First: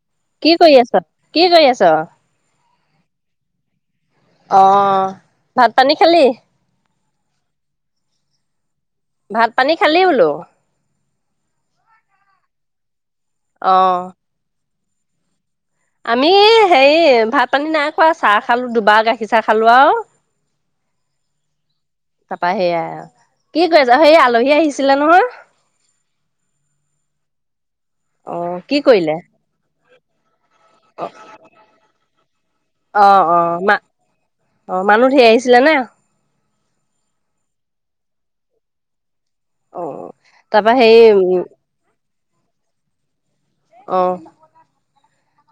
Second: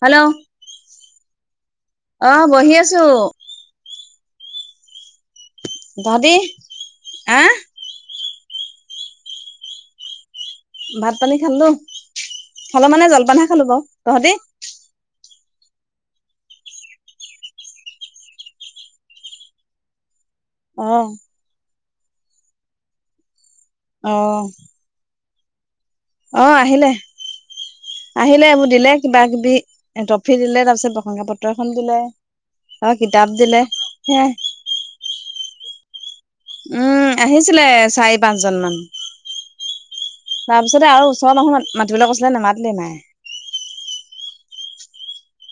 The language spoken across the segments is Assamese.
হেল্ল', কি কৰি আছ? কি কৰি আছ? অ', বহি আছো। অ', ভাত পানী খালি? তহঁতি আহ। ভাত পানী খালি বোলো? ভাত পানী খালো, খালো মানে জলপানে খালো, বাউ অ'। তহঁতি? আমি হেৰি ভাত পানী নাই খোৱা, চাহ খালো দুবাৰ গাখীৰ চাহ খালো আউ অ', তাপা সেয়াই আৰু কি কৰি আছা অ সেই আলহী আহিছিলে নহয়। অ আহিলে আহিলে অ' এইবোৰ কি দিলে কৰিলে? কিবা কিবি এতক, ফিৰি দিলে তাৰপিছত প্ৰশংসা পত্ৰ এখন দিলে। আৰু অ কিতাপ অ দিলে মা সেয়াই অ মানুহ ধেই আহিছিলে নে। উম আহিছিলে চাৰি পাঁচজন মান। অ, তাৰপা তাৰপিছতে হেৰি আৰু ওচৰৰ উম, মানুহ মাতিবলৈ কৈছিলে নোমাতিলে মাই, অ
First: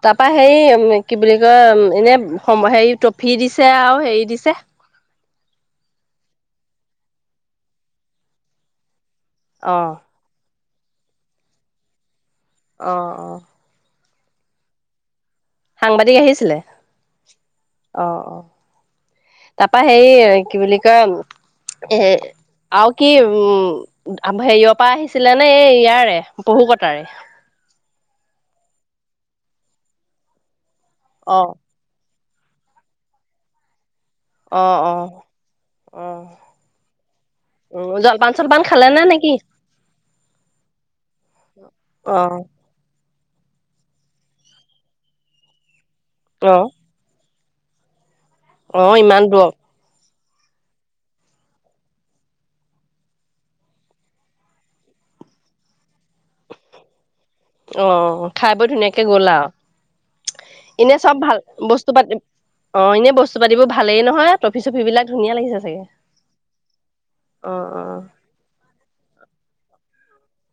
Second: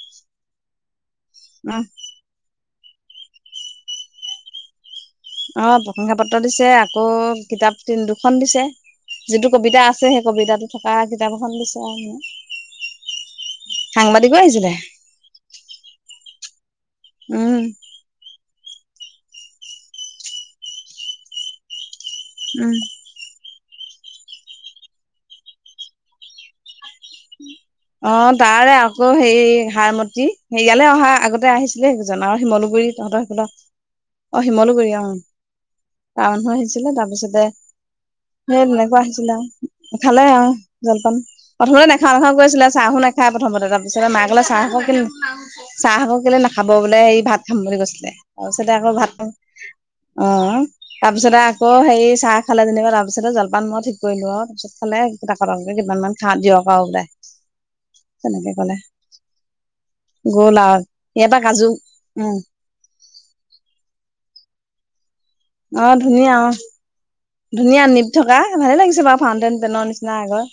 তাৰপা হেৰি কি বুলি উম কয় এনে সম হেৰি, ট্ৰফি দিছে আৰু হেৰি দিছে। অ প্ৰশংসাপত্ৰ দিছে আকৌ কিতাপ তি দুখন দিছে। যিটো কবিতা অ'। আছে সেই কবিতাটো থকা কিতাপ এখন দিছে আৰু অ', অ'। সাংবাদিকো আহিছিলে। সাংবাদিক আহিছিলে উম অ অ তাৰপা হে কি বুলি কয় এ উম আৰু কি উম হেৰিয়ৰ পৰা আহিছিলে নে এই ইয়াৰে পহু কটাৰে। অ তাৰে আকৌ হে সাৰমতি হেৰিয়ালে অহা অ আগতে আহিছিলে। জান আৰু শিমলুগুৰি তহঁতৰ সেইফাল অ শিমলুগুৰি অ, অ টাউন হৈ আহিছিলে তাৰপিছতে, উ জলপান চলপান সেই খালে তেনেকুৱা নে হৈছিলে নেকি আৰু খালে আৰু জলপান প্ৰথমতে নেখা অ নেখাও কৈআছিলে। নাখায় প্ৰথমতে তাৰপিছতে মাক কলে চাহ অকন কে চাহ অকন কেলে অ নাখাব বোলে সেই ভাত, খাম বুলি কৈছিলে তাৰপিছতে অ আকৌ ইমান ভাত, দূৰ অ তাৰ পিছতে আকৌ হেৰি চাহ খালে যেনিবা তাৰপিছতে জলপান মই ঠিক কৰিলো আৰু তাৰপিছত খালে। কৰে কিমান মান খা দিয়ক বোলে। অ তেনেকে খাই বৈ কলে ধুনীয়াকে গ'ল আৰু গ'ল আৰু এনে চব ইয়াৰ ভাল পৰা কাজু বস্তু পাতি উম অ এনে বস্তু পাতিবোৰ ভালেই নহয় টফি চফিবিলাক, অ ধুনীয়া অ অ অ ধুনীয়া নিপ থকা ভালে লাগিছে বাৰু ফাউটেন পেনৰ নিচিনা আগৰ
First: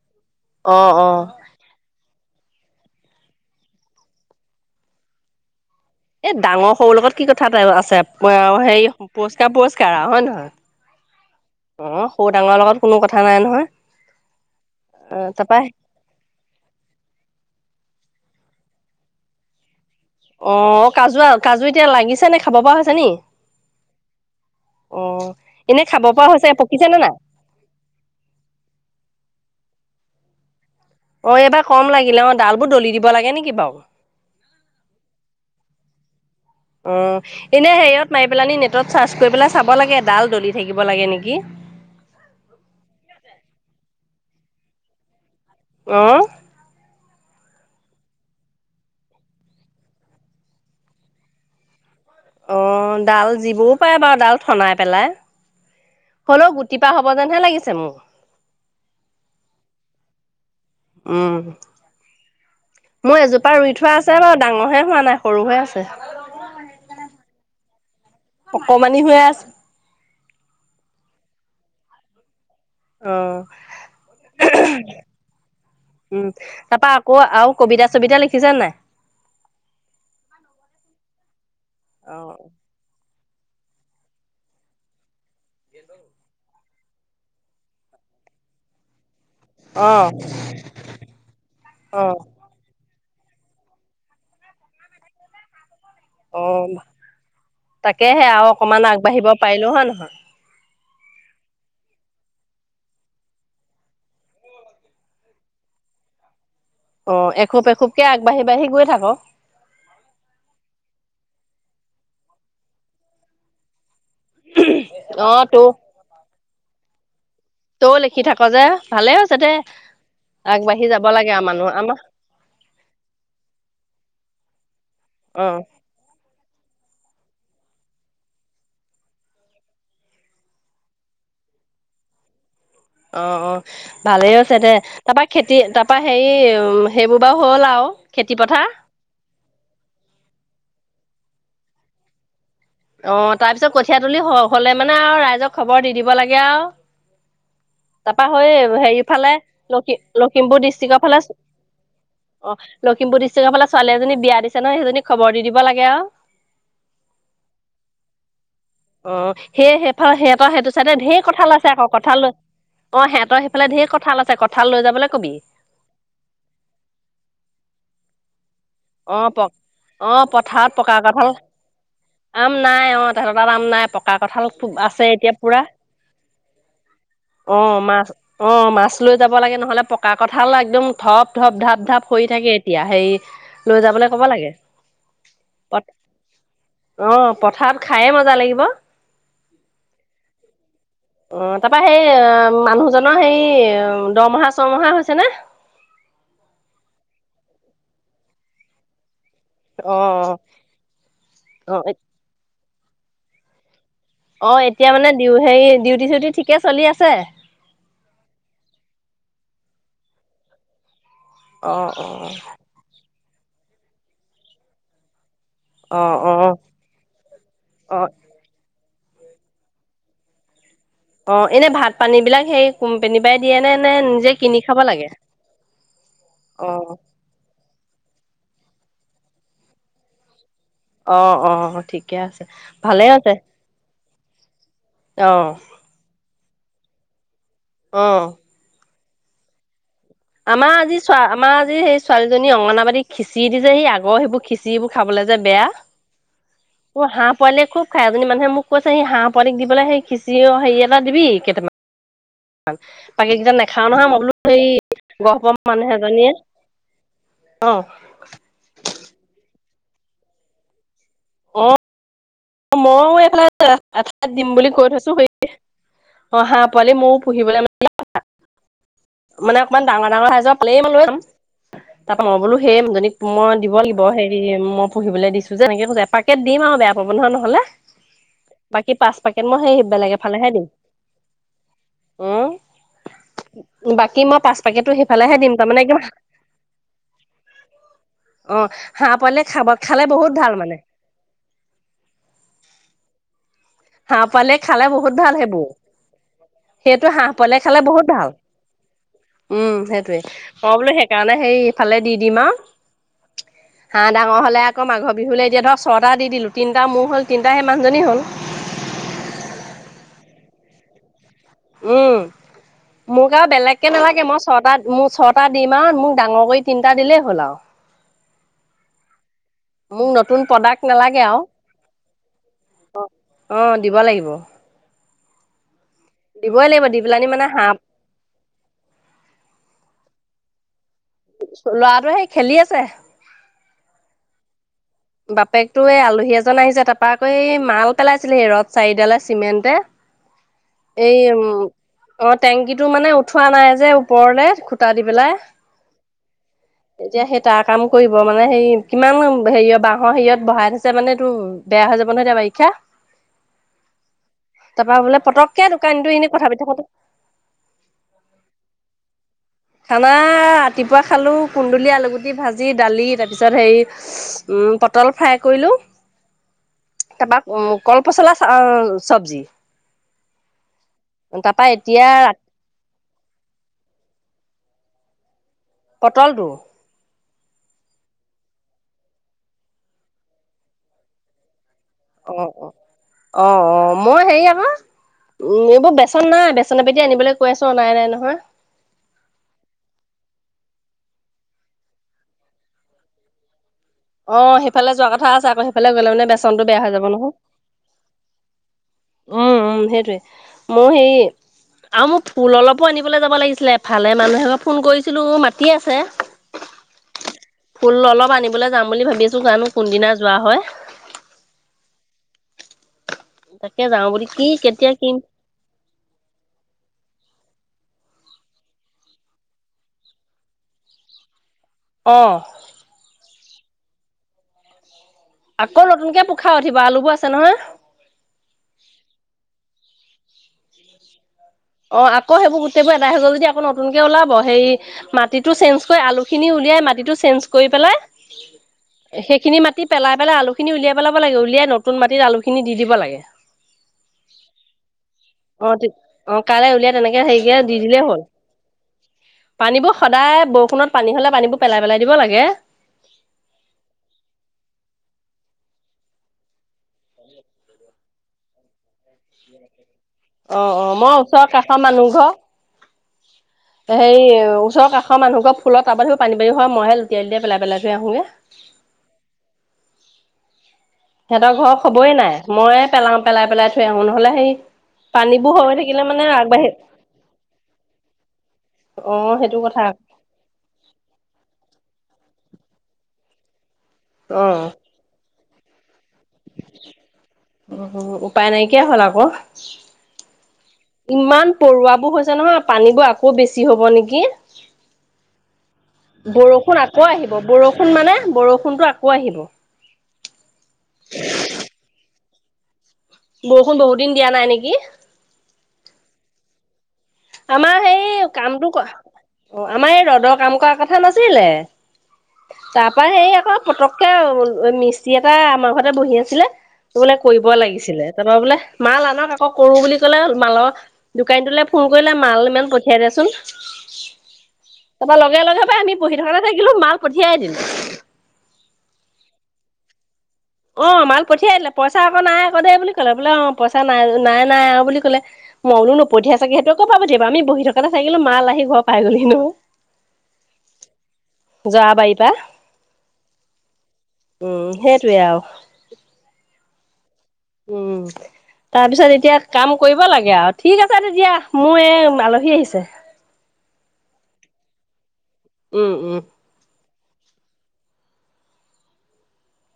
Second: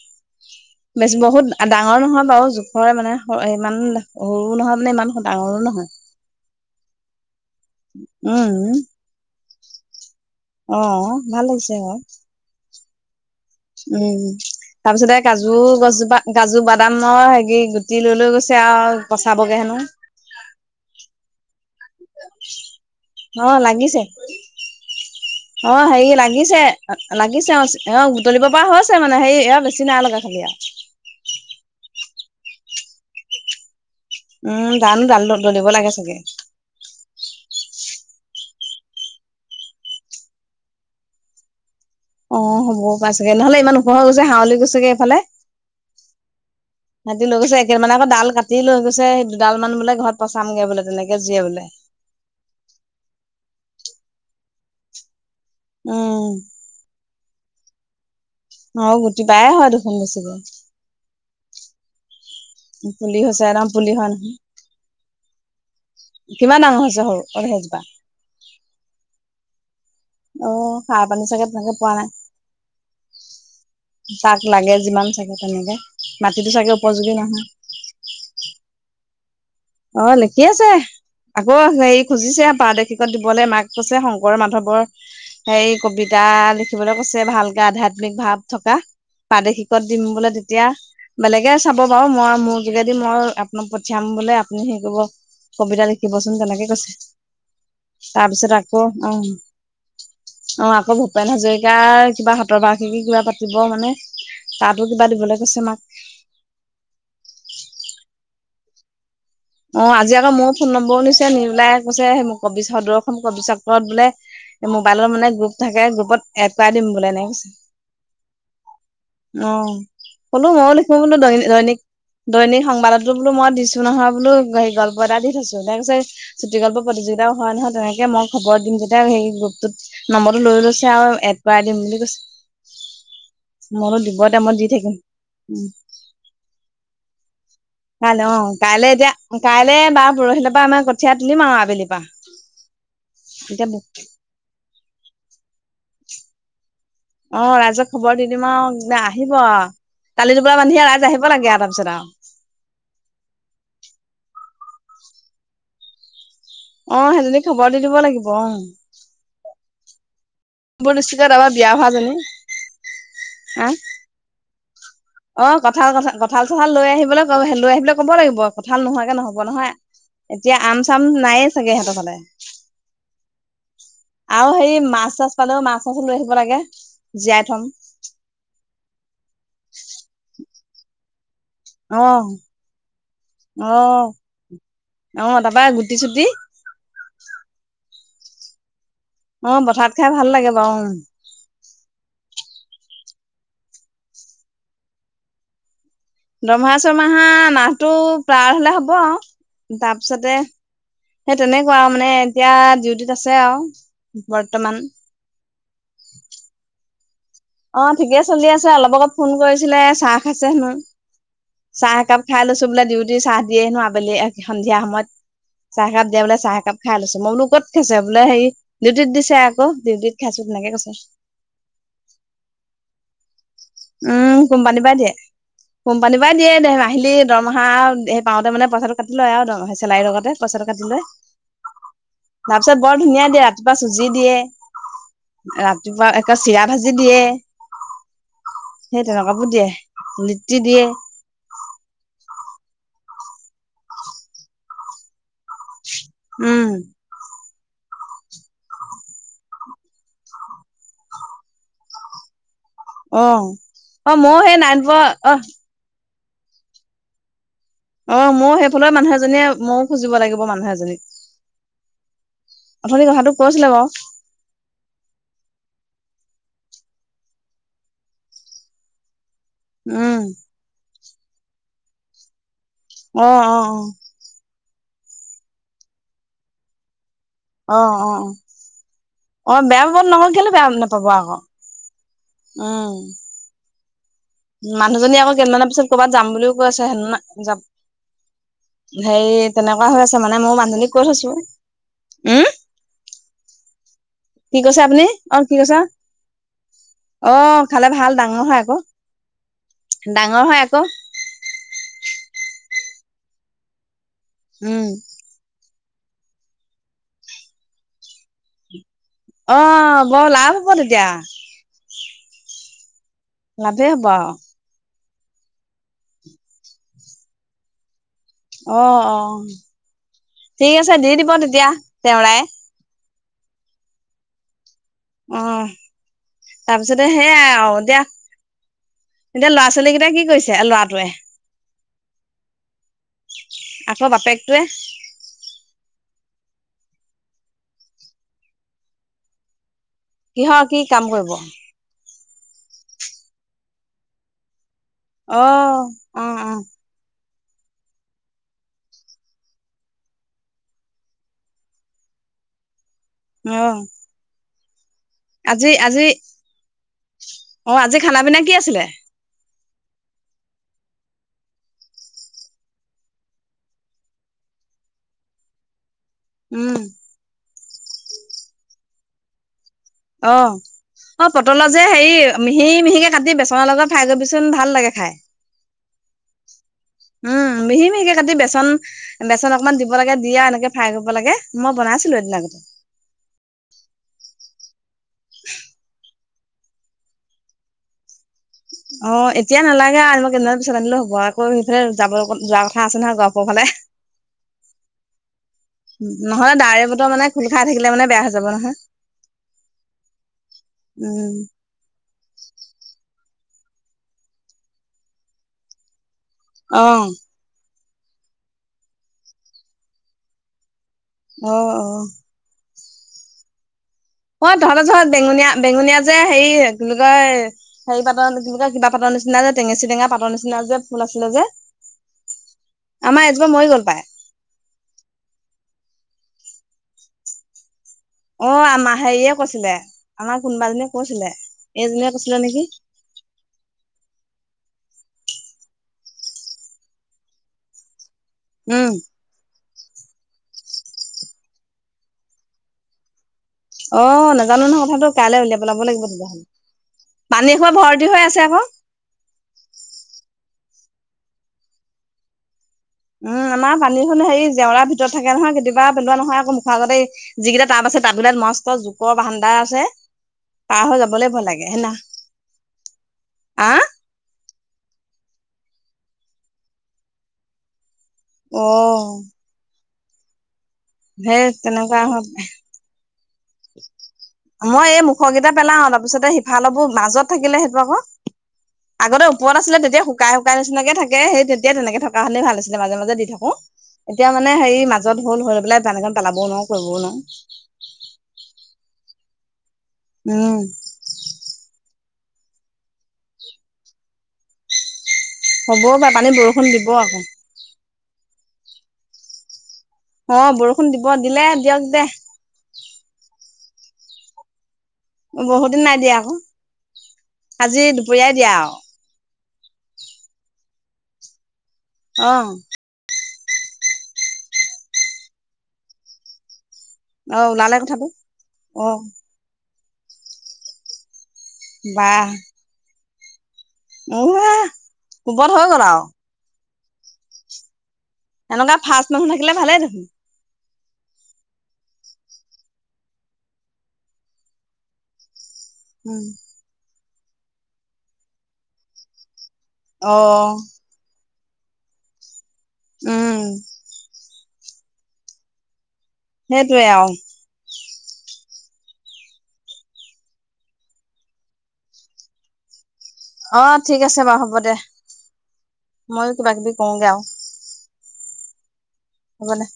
অ অ বেছি বহুত ডাঙৰ নহয়। বাৰু জোখৰে মানে ইমান সৰু নহয় মানে ইমান ডাঙৰো নহয়। এ ডাঙৰ সৰু লগত কি কথা এ আছে উম, হেৰি পুৰস্কাৰ পুৰস্কাৰ হয়নে নহয়। অ', ভাল লাগিছে আকৌ অ সৰু ডাঙলৰ লগত, কোনো কথা নাই নহয় উম তাৰ পিছতে অ তাৰপা কাজু গছোপা কাজু বাদামৰ হেৰি গুটি লৈ লৈ গৈছে। য়াও পচাবগে হেনো। অ কাজু কাজু এতিয়া লাগিছে নে খাব পৰা হৈছে নি অ', লাগিছে অ অ এনে খাব হেৰি পৰা হৈছে লাগিছে পকিছে নে নাই লাগিছে অ এ বুটলিব পৰা হৈছে মানে হেৰি এ বেছি নাই লগা। [unintelligible] অ এইবাৰ কম লাগিলে অ ডাল বোৰ দলি দিব লাগে নেকি বাৰু উম গানো ডাল ডলিব লাগে চাগে। অ এনে হেৰিয়ত মাৰি পেল নি নেটত চাৰ্চ কৰি পেলাই চাব লাগে ডাল দলি থাকিব লাগে নেকি। অ হ'বও পাইছাগে নহলে ইমান ওখৰ হৈ গৈছে হাৱলি গৈছেগে এইফালে। অহ সাত দিন লৈ গৈছে একেলানে আকৌ ডাল কাটি লৈ গৈছে দুডাল মান বোলে ঘৰত পচামগে বোলে তেনেকে যিয়ে বোলে। অ ডাল যিবও পাৰে বাৰু ডাল ঠনাই পেলাই, উম হলেও গুটি পা হ [unintelligible] লাগিছে মোক। অ গুটি বায়ে হয় দেখন বেছি কে। উম মোৰ পুলি হৈছে এজোপা একদম ৰুই পুলি থোৱা হ, আছে বাৰু ডাঙৰহে হোৱা নাই সৰু হৈ আছে কিমান ডাঙৰ হৈছে সৰুল স অকমানি হৈয়ে আছে। আহ সাৰ পানী চাগে তেনেকে পোৱা নাই। তাক আহঁ লাগে যিমান চাগে তেনেকে উম মাটিতো চাগে তাৰাপা উপযোগী আকৌ নহয়। আৰু কবিতা চবিতা লিখিছে নাই। অ লিখি আছে আকৌ হেৰি অ খুজিছে পা দেখ দিবলৈ মাক কছে শংকৰ মাধৱৰ সেই কবিতা লি দেখিবলৈ কৈছে ভালকে আধ্যাত্মিক ভাৱ থকা। প্ৰাদেশিকত দিম অ বোলে তেতিয়া বেলেগে চাব অ বাৰু অ মই মোৰ যোগে মই আপোনাক পঠিয়াম বোলে আপুনি সেই কৰিব কবিতা লি লিখিবচোন তেনেকে কৈছে, তাকেহে আৰু তাৰপিছত আকৌ অকমান অ আগবাঢ়িব পাৰিলো হয় নহয় অ আকৌ ভূপেন হাজৰিকাৰ কিবা সতৰবাসীক কিবা পাতিব মানে। তাতো কিবা দিবলৈ কৈছে মাক। অ এখোপ এখোপকে আগবাঢ়ি বাঢ়ি গৈ থাকক। অ আজি আকৌ মোৰো ফোন নম্বৰো নিছে নি বোলে কৈছে [unintelligible] কবি চক্ৰৰত বোলে মোবাইলত অ মানে তৌ গ্ৰুপ থাকে গ্ৰুপত এপুৱাই দিম বোলে এনেকে কৈছে। তৌ লিখি থাক যে ভালে হৈছে অ দে [inaudible] বোলো ময়ো আগবাঢ়ি লিখো যাব বোলো লাগে আৰু দৈনিক, মানুহ দৈনিক- আমাৰ দৈনিক সংবাদতো বোলো মই দিছো নহয় বোলো। সেই গল্প এটা দি অ থৈছো, ন চুটিগল্প প্ৰতিযোগিতাও হয় নহয় তেনেকে মই খবৰ দিম যেতিয়া সেই গ্ৰুপটোত নমৰটো লৈ লৈছে আৰু। ভৰাই দিম বুলি কৈছে। অ' অ' মই বোলো দিব ভালেই মই আছে দি দে, থাকিম তাৰাপা খেতি উম তাৰপা হেৰি সেইবোৰ বাৰু হ'ল আৰু কাইলৈ খেতি অ' পথাৰ কাইলৈ এতিয়া কাইলে বাাৰ পৰহিলৈ পৰা আমাৰ কঠীয়াা তুলিম আৰু আবেলি পৰা। অ 'তাৰ পিছত এতিয়া কঠিয় তুলি হলে মানে আৰু ৰাইজক খবৰ দি দিব লাগে আৰু। অ ৰাইজক খবৰ দি তাৰপা দিম সেই আৰু হেৰি আহিব ফালে আও লক্ষি কালি টোপোলা লখিমপুৰ বান্ধি ডিষ্ট্ৰিক্ৰ ৰাইজ ফালে আহিব লাগে আৰু তাৰপিছত আৰু অ' লখিমপুৰ ডিষ্ট্ৰিক্টৰ ফালে ছোৱালী এজনী বিয়া দিছে নহয় সেইজনী খবৰ দি দিব লাগে আৰু। অ' সেইজনী খবৰ দি দিব লাগিব অ'। অ' সেই সেইফালে সিহঁতৰ সেইটো চাইেঢেৰ ডিষ্ট্ৰিক্টত কথা আমাৰ লৈছে বিয়া আকৌ হোৱাজনী কথা লৈ অ' সিহঁতৰ হা সেইফালে ধঢেৰ কঁঠাল আছে কঁঠাল লৈ যাবলৈ কবি। অ আহি পেলাই ক'ব লাগিব কঁঠাল নহোৱাকে অ প নহ'ব নহয়, অ এতিয়া পথাৰত আম পকা চাম কঁঠাল নায়ে চাগে সিহঁতৰ ফালে। আম নাই অ' তাহাঁতৰ তাত আাম নাই, পকা কঠাল আৰু হেৰি আছে মাছ চাছ এতিয়া পালেও পুৰা। মাছ চাছ লৈ আহিব লাগে জীয়াই অ থম মাছ অ মাছ লৈ যাব লাগে নহলে পকা কঠাল একদম থপ থপ ধঢাপ ঢাপ। অ হৰি থাকে এতিয়া সেই অ লৈ যাবলৈ কব লাগে। অ' তাৰাপা পথ গুটি- চুটি। অ' পথাৰত খায়ে মজা লাগিব। অ' অ পথাৰত খাই ভাল লাগে বাৰু তাৰপা সেই আহ। মানুহজনৰ হেৰি দৰমহা - ছমহা হৈছে নে? দৰমহা - চৰমাহা নাহটো পাৰ হলে হব অ তাৰপিছতে সেই তেনেকুৱা অ আৰু মানে এতিয়া ডিউটিত আছে আৰু। অ বৰ্তমান এতিয়া মানে দিউ হেৰি ডিউটি চিউটি ঠিকে চলি আছে? অ ঠিকেই চলি আছে অলপ আগত ফোন কৰিছিলে চাহ খাইছে হেনো। অ চাহ অ একাপ খাই লৈছো বোলে ডিউটি চাহ দিয়ে নো আবেলি সন্ধিয়া সময়ত। চাহ অ একাপ দিয়া অ বোলে চাহ একাপ খাই লৈছো মই বোলো ক'ত খাইছো অ বোলে সেই ডিউটিত দিছে আকৌ ডিউটিত খাইছো তেনেকে কৈছে। অ এনে ভাত পানী বিলাক সেই কোম্পনী পাই দিয়ে নে নিজে উম কিনি খাব কোম্পানীৰ পৰাই লাগে? দিয়ে কোম্পানীৰ পৰাই অ দিয়ে মাহিলি দৰমহা সেই পাওঁতে মানে পইচাটো কাটি লয় আৰু চেলাৰীৰ লগতে। চইচ টকা দিলেই অ অ ঠিকে আছে তাৰ পিছত বৰ ভালে ধুনীয়া আছে দিয়া ৰাতিপুৱা চু জি দিয়ে অ ৰাতিপুৱা একে চিৰা ভাজি দিয়ে। অহ সেই তেনেকুৱাবোৰ দিয়ে। লিটি আমাৰ দিয়ে আজি চোৱা আমাৰ আজি সেই ছোৱালী জনী অংগনাবাদী খিচি দি যে সি আগৰ সেইবোৰ খিচৰিবোৰ খাবলে যে বেয়া উম হাঁহ পোৱালিয়ে খুব খাই এজনী মানুহে মোক কৈছে সি হাঁহ পোৱালিক দি পেলাই সেই খিচিৰি হেৰি এটা দিবি কেইটামান। অ [unintelligible] নাখাও নহয় অ মই বোলো ময়ো সেই নাৰায়ণপুৰ অ গহপৰ মানুহ এজনীয়ে অ ময়ো সেইফালে মানুহ এজনীয়ে ময়ো খুজিব লাগিব মানুহ এজনীক অথনি মইো কথাটো এইফালে কৈছিলে বাৰু এঠাইত দিম বুলি কৈ থৈছো সেই অ হাঁহ পোৱালি ময়ো পুহিবলৈ মানে অকণমান ডাঙৰ উম ডাঙৰ হাজজৰ পালেই মই লৈ যাম তাৰ পৰাা মইবলো সেই জনজনীক অ অ মই দিব লাগিব সেই মই পুহিবলৈ দিছো যে এনেকে কৈছো এপাকেট দিম আৰু বেয়া পাব নহয় নহ'লে অ অ বাকী পাঁচ পেকেট অ মই সেই বেয়া পাব বেলেগ নহয় কেলে এফালেহে দিম। বেয়া নাপাব আকৌ উম, ও বাকী মই পাঁচ পেকেটটো মানুহজনী আকৌ সেইফালেহে দিম কেইদানৰ তাৰমানে পিছত একদম কৰ'বাত যাম বুলিও কৈ আছে হে যাম অ' হাঁহ হেৰি পোৱালিয়ে খাব তেনেকুৱা খালে হৈ আছে বহুত মানে ভাল মই মানুহজনি কৈ থৈছো উম হাঁহ পালে কি কৈছে খালে আপুনি বহুত ভাল অ হব কি কৈছে সেইটো হাঁহ অ পালে খালে বহুত ভাল ডাঙৰ হয় আকৌ উম সেইটয়ে ডাঙৰ হয় মই আকৌ বোলো সেইকাৰণে হেই ইফালে দি দিম আৰু হাঁহ ডাঙৰ হ'লে আকৌ উম মঘৰ বিহুলৈ এতিয়া ধৰক ছটা দি দিলোঁ তিনি মোৰ হ'ল তিনিাহে মানুজনী হ'ল অ বৰ লাভ হ'ব তেতিয়া। উম মোক আৰু লাভেই বেলেগকে হ'ব নালাগে আৰু মই ছয়টা মোৰ ছয়টা দিম আৰু মোক ডাঙৰ কৰি তিনটা দিলেই হ'ল আৰু। অ অ। মোক নতুন ঠিক প্ৰডাক্ট আছে দি নালাগে দিব তেতিয়া তেওঁৰাই। অঁ দিব লাগিব। অ। দিবই লাগিব দি তাৰপিছতে পেলানি মানে সেইয়াই হাঁহ আৰু এতিয়া এতিয়া ল'ৰা ছোৱালী কেইটা কি কৰিছে? ল'ৰা ল'ৰাটোৱে সেই খেলি আছে। টোৱে সি এজন আহিছে, তাৰপা আকৈ মাল পেলাইছিলে সি ৰদ চাৰিডালে চিমেণ্টে। কিহৰ কি কাম এই কৰিব? উম, অ টেংকি টো মানে উঠোৱা নাই যে ওপৰলে। দি পেলাই, অ অ এতিয়া সেই তাৰ কাম কৰিব মানে হেৰি কিমান হেৰি বাঁহৰ হিৰত বহাই থৈছে মানে তটো বেয়া হৈ যাব নহয় এতিয়া বাৰিষা। অহ। তাৰপা বোলে সোনকালে দোকানীটো এনেই কথা পাতি। অ আজি খানা পিনা কি আছিলে খানা ৰাতিপুৱা খালো। কুন্দুলি, আলু ভাজি, দালি। তাৰপিছত হেৰি উম পটল ফ্ৰাই কৰিলো। উম তাৰপা কল পচলা চব্জি। অহ। অ তাৰপা পটলৰ যে এতিয়া হেৰি মিহি মিহিকে কাটি বেচনৰ লগত ফ্ৰাই কৰিবিচোন ভাল লাগে খাই। পটলটো? উম মিহি মিহিকে কাটি বেচন বেচন অকনমান দিব লাগে দিয় আৰু এনেকে ফ্ৰাই কৰিব লাগে। মই বনাইছিলো এদিন অ আগতে অ অ অ মই হেৰি আ উ এইবোৰ বেচন বেচন নাই বেচন পেকেত আনিবলৈ কৈ আছো অনাই নাই নহয়। অ এতিয়া নালাগে আৰু মই কেইদমান পিছত আনিলো হবৰ আকৌ সেইফালে যাব যোৱাৰ কথা আছে নহয় গৰপোৰ ফালে। অ সিফালে যোৱা কথা আছে, আকৌ সিফালে গলে মানে নহলে বেচনতটো বেয়া ডাৱৰী হৈ যাব বতৰ মানে নহয়। খোল খাই থাকিলে মানে বেয়া হৈ যাব নহয় উম উম সেইটোৱে। মোৰ সেই উম আৰু মোক ফুল অলপো আনিবলৈ যাব লাগিছিলে, ভালে মানুহে ফোন কৰিছিলো মাতি আছে। অহ। ফুল অলপ আনিবলৈ যাম বুলি ভাবিছো, জানোঁ কোনদিনা যোৱা হয়। অহ অহ। তাক। অই তহঁতে তহঁত বেঙুনীয়া বেঙুনীয়া যে হেৰি কি বুলি কয়? হেৰি পাতৰ নিচিনা কিবা পাটৰ নিচিনা যে টেঙেচি টেঙা পাটৰ নিচনা যে ফুল আছিলে যে। অঁ সেই জোপা মৰি গ'ল প্ৰায়। আকৌ নতুনকে পোখা উঠিব আলুবোৰ আছে নহয়। অ আমাৰ হেৰিয়ে কৈছিলে, আমাৰ কোনোবাজনীয়ে কৈছিলে। অ এইজনীয়ে আকৌ কৈছিলে সেইবোৰ নেকি গোটেইবোৰ এদাই হৈ গল যদি আকৌ নতুনকে ওলাব হেৰী মাটিটো চেঞ্জ কৰি আলুখিনি উলিয়াই মাটিটো চেঞ্জ কৰি পেলাই, উম সেইখিনি মাটি মাটি পেলাই পেলাই আলুখিনি উলিয়াই পেলাব লাগিব উলিয়াই নতুন মাটিত আলুখিনি দি দিব লাগে। অ নাজানো নহয় কথাটো কাইলৈ উলিয়াই অ পেলাব লাগিব। অ তেতিয়াহ'লে কাইলৈ উলিয়াই তেনেকে পানী হেৰিকে সোপা দি দিলেই ভৰ্তি হল হৈ আছে আকৌ পানীবোৰ সদায় ফোনত পানী হ'লে পানীবোৰ পেলাই পেলাই দিব লাগে। উম আমাৰ পানী হ'লে হেৰি জেওৰাৰ ভিতৰত থাকে নহয় কেতিয়াবা পেলোৱা নহয় আকৌ মুখৰ আগতে এই যিকেইটা টাব আছে। তাত বোলে মস্ত জোক, বৰ ভান্দা আছে অ', পাৰ অ', হৈ মই যাবলৈ ওচৰৰ ভয় লাগে কাষৰ হেনা, মানুহ ঘৰ হেৰি ওচৰ কাষৰ মানুহঘৰ ফুলৰ তাবত সি পানী বাৰী হয় মইহে লুটিয়াই লুটিয়াই পেলাই পেলাই দিয়ো। অ [unintelligible] হে তেনেকুৱা খবৰেই হ নাই মইয়ে পেলাও পেলাই পেলাই থৈ আহো নহ'লে হেৰি মই এই মুখৰকেইটা পানীবোৰ হৈ পেলাও থাকিলে মানে তাৰপিছতে আগবাঢ়ি সিফালবোৰ মাজত থাকিলে সেইটো আক, আগতে অ', ওপৰত সেইটো আছিলে কথা তেতিয়া শুকাই শুকাই নিচিনাকে থাকে সেই তেতিয়াই তেনেকে থাকো। থকা হলেই ভাল আছিলে মাজে মাজে দি থাকো এতিয়া মানে অ'। সেই মাজত হ'ল হৈ পেলাই বান পেলাবও নোৱাৰো কৰিবও নোৱাৰো। উপাই নাইকিয়া হ'ল আকৌ উম ইমান পৰুৱাবোৰ হৈছে। ছে নহয় পানীবোৰ আকৌ বেছি হ'ব নেকি। হ'বও পাৰে পানী বৰষুণ দিব আকৌ আহিব বৰষুণ মানে বৰষুণতটো আকৌ আহিব। অ বৰষুণ দিব দিলে দিয়ক দে। বৰষুণ বহুত দিন দিয়া নাই নেকি। বহুত দিন নাই দিয়া আক আমাৰ সেই কামটো কোৱা। অ আমাৰ এই ৰ'দৰ কাম কৰাৰ কথা নাছিলে অ তাৰ পৰা সেই, পতকে মিস্ত্ৰী এটা আমাৰ ঘৰতে বহি আছিলে। বোলে অ কৰিব ওলালে লাগিছিলে কথাটো তাৰপৰা বোলে অ মাল আনক আকৌ কৰো বুলি ক'লে মালৰ দোকানীটো ফোন কৰিলে বাহ মাল ইমান পঠিয়াই দিয়া চোন তাৰপৰা লগে কোবত হৈ লগে গ'ল পাই আমি আৰু পঢ়ি থকা [inaudible] মাল পঠিয়াই দিলোঁ। এনেকুৱা ফাৰ্ষ্ট মানুহ থাকিলে ভালে দেখোন। অ মাল পঠিয়াই দিলে পইচা আকৌ নাই আকৌ দে বুলি কলে বোলে অ পইচা নাই নাই নাই আৰু বুলি ক'লে। মই বুলো নপঠিয়াই চাগে সেইটোৱে কৰপৰা পঠিয়াব আমি বহি থকাতে থাকিলো মাল আহি ঘৰ পাই গ'ল হি হেনোঁ। অ। জোৱা বাৰী পৰা। উম। উম সেইটোৱে আৰু। সেইটোৱে আৰু। উম। তাৰ পিছত এতিয়া কাম কৰিব লাগে আৰু ঠিক আছে তেতিয়া মোৰ এই আলহী আহিছে। অ ঠিক আছে বাৰু হ'ব দে, উম, উম। ময়ো কিবা কিবি কৰোংগে আৰু। হ'ব দে।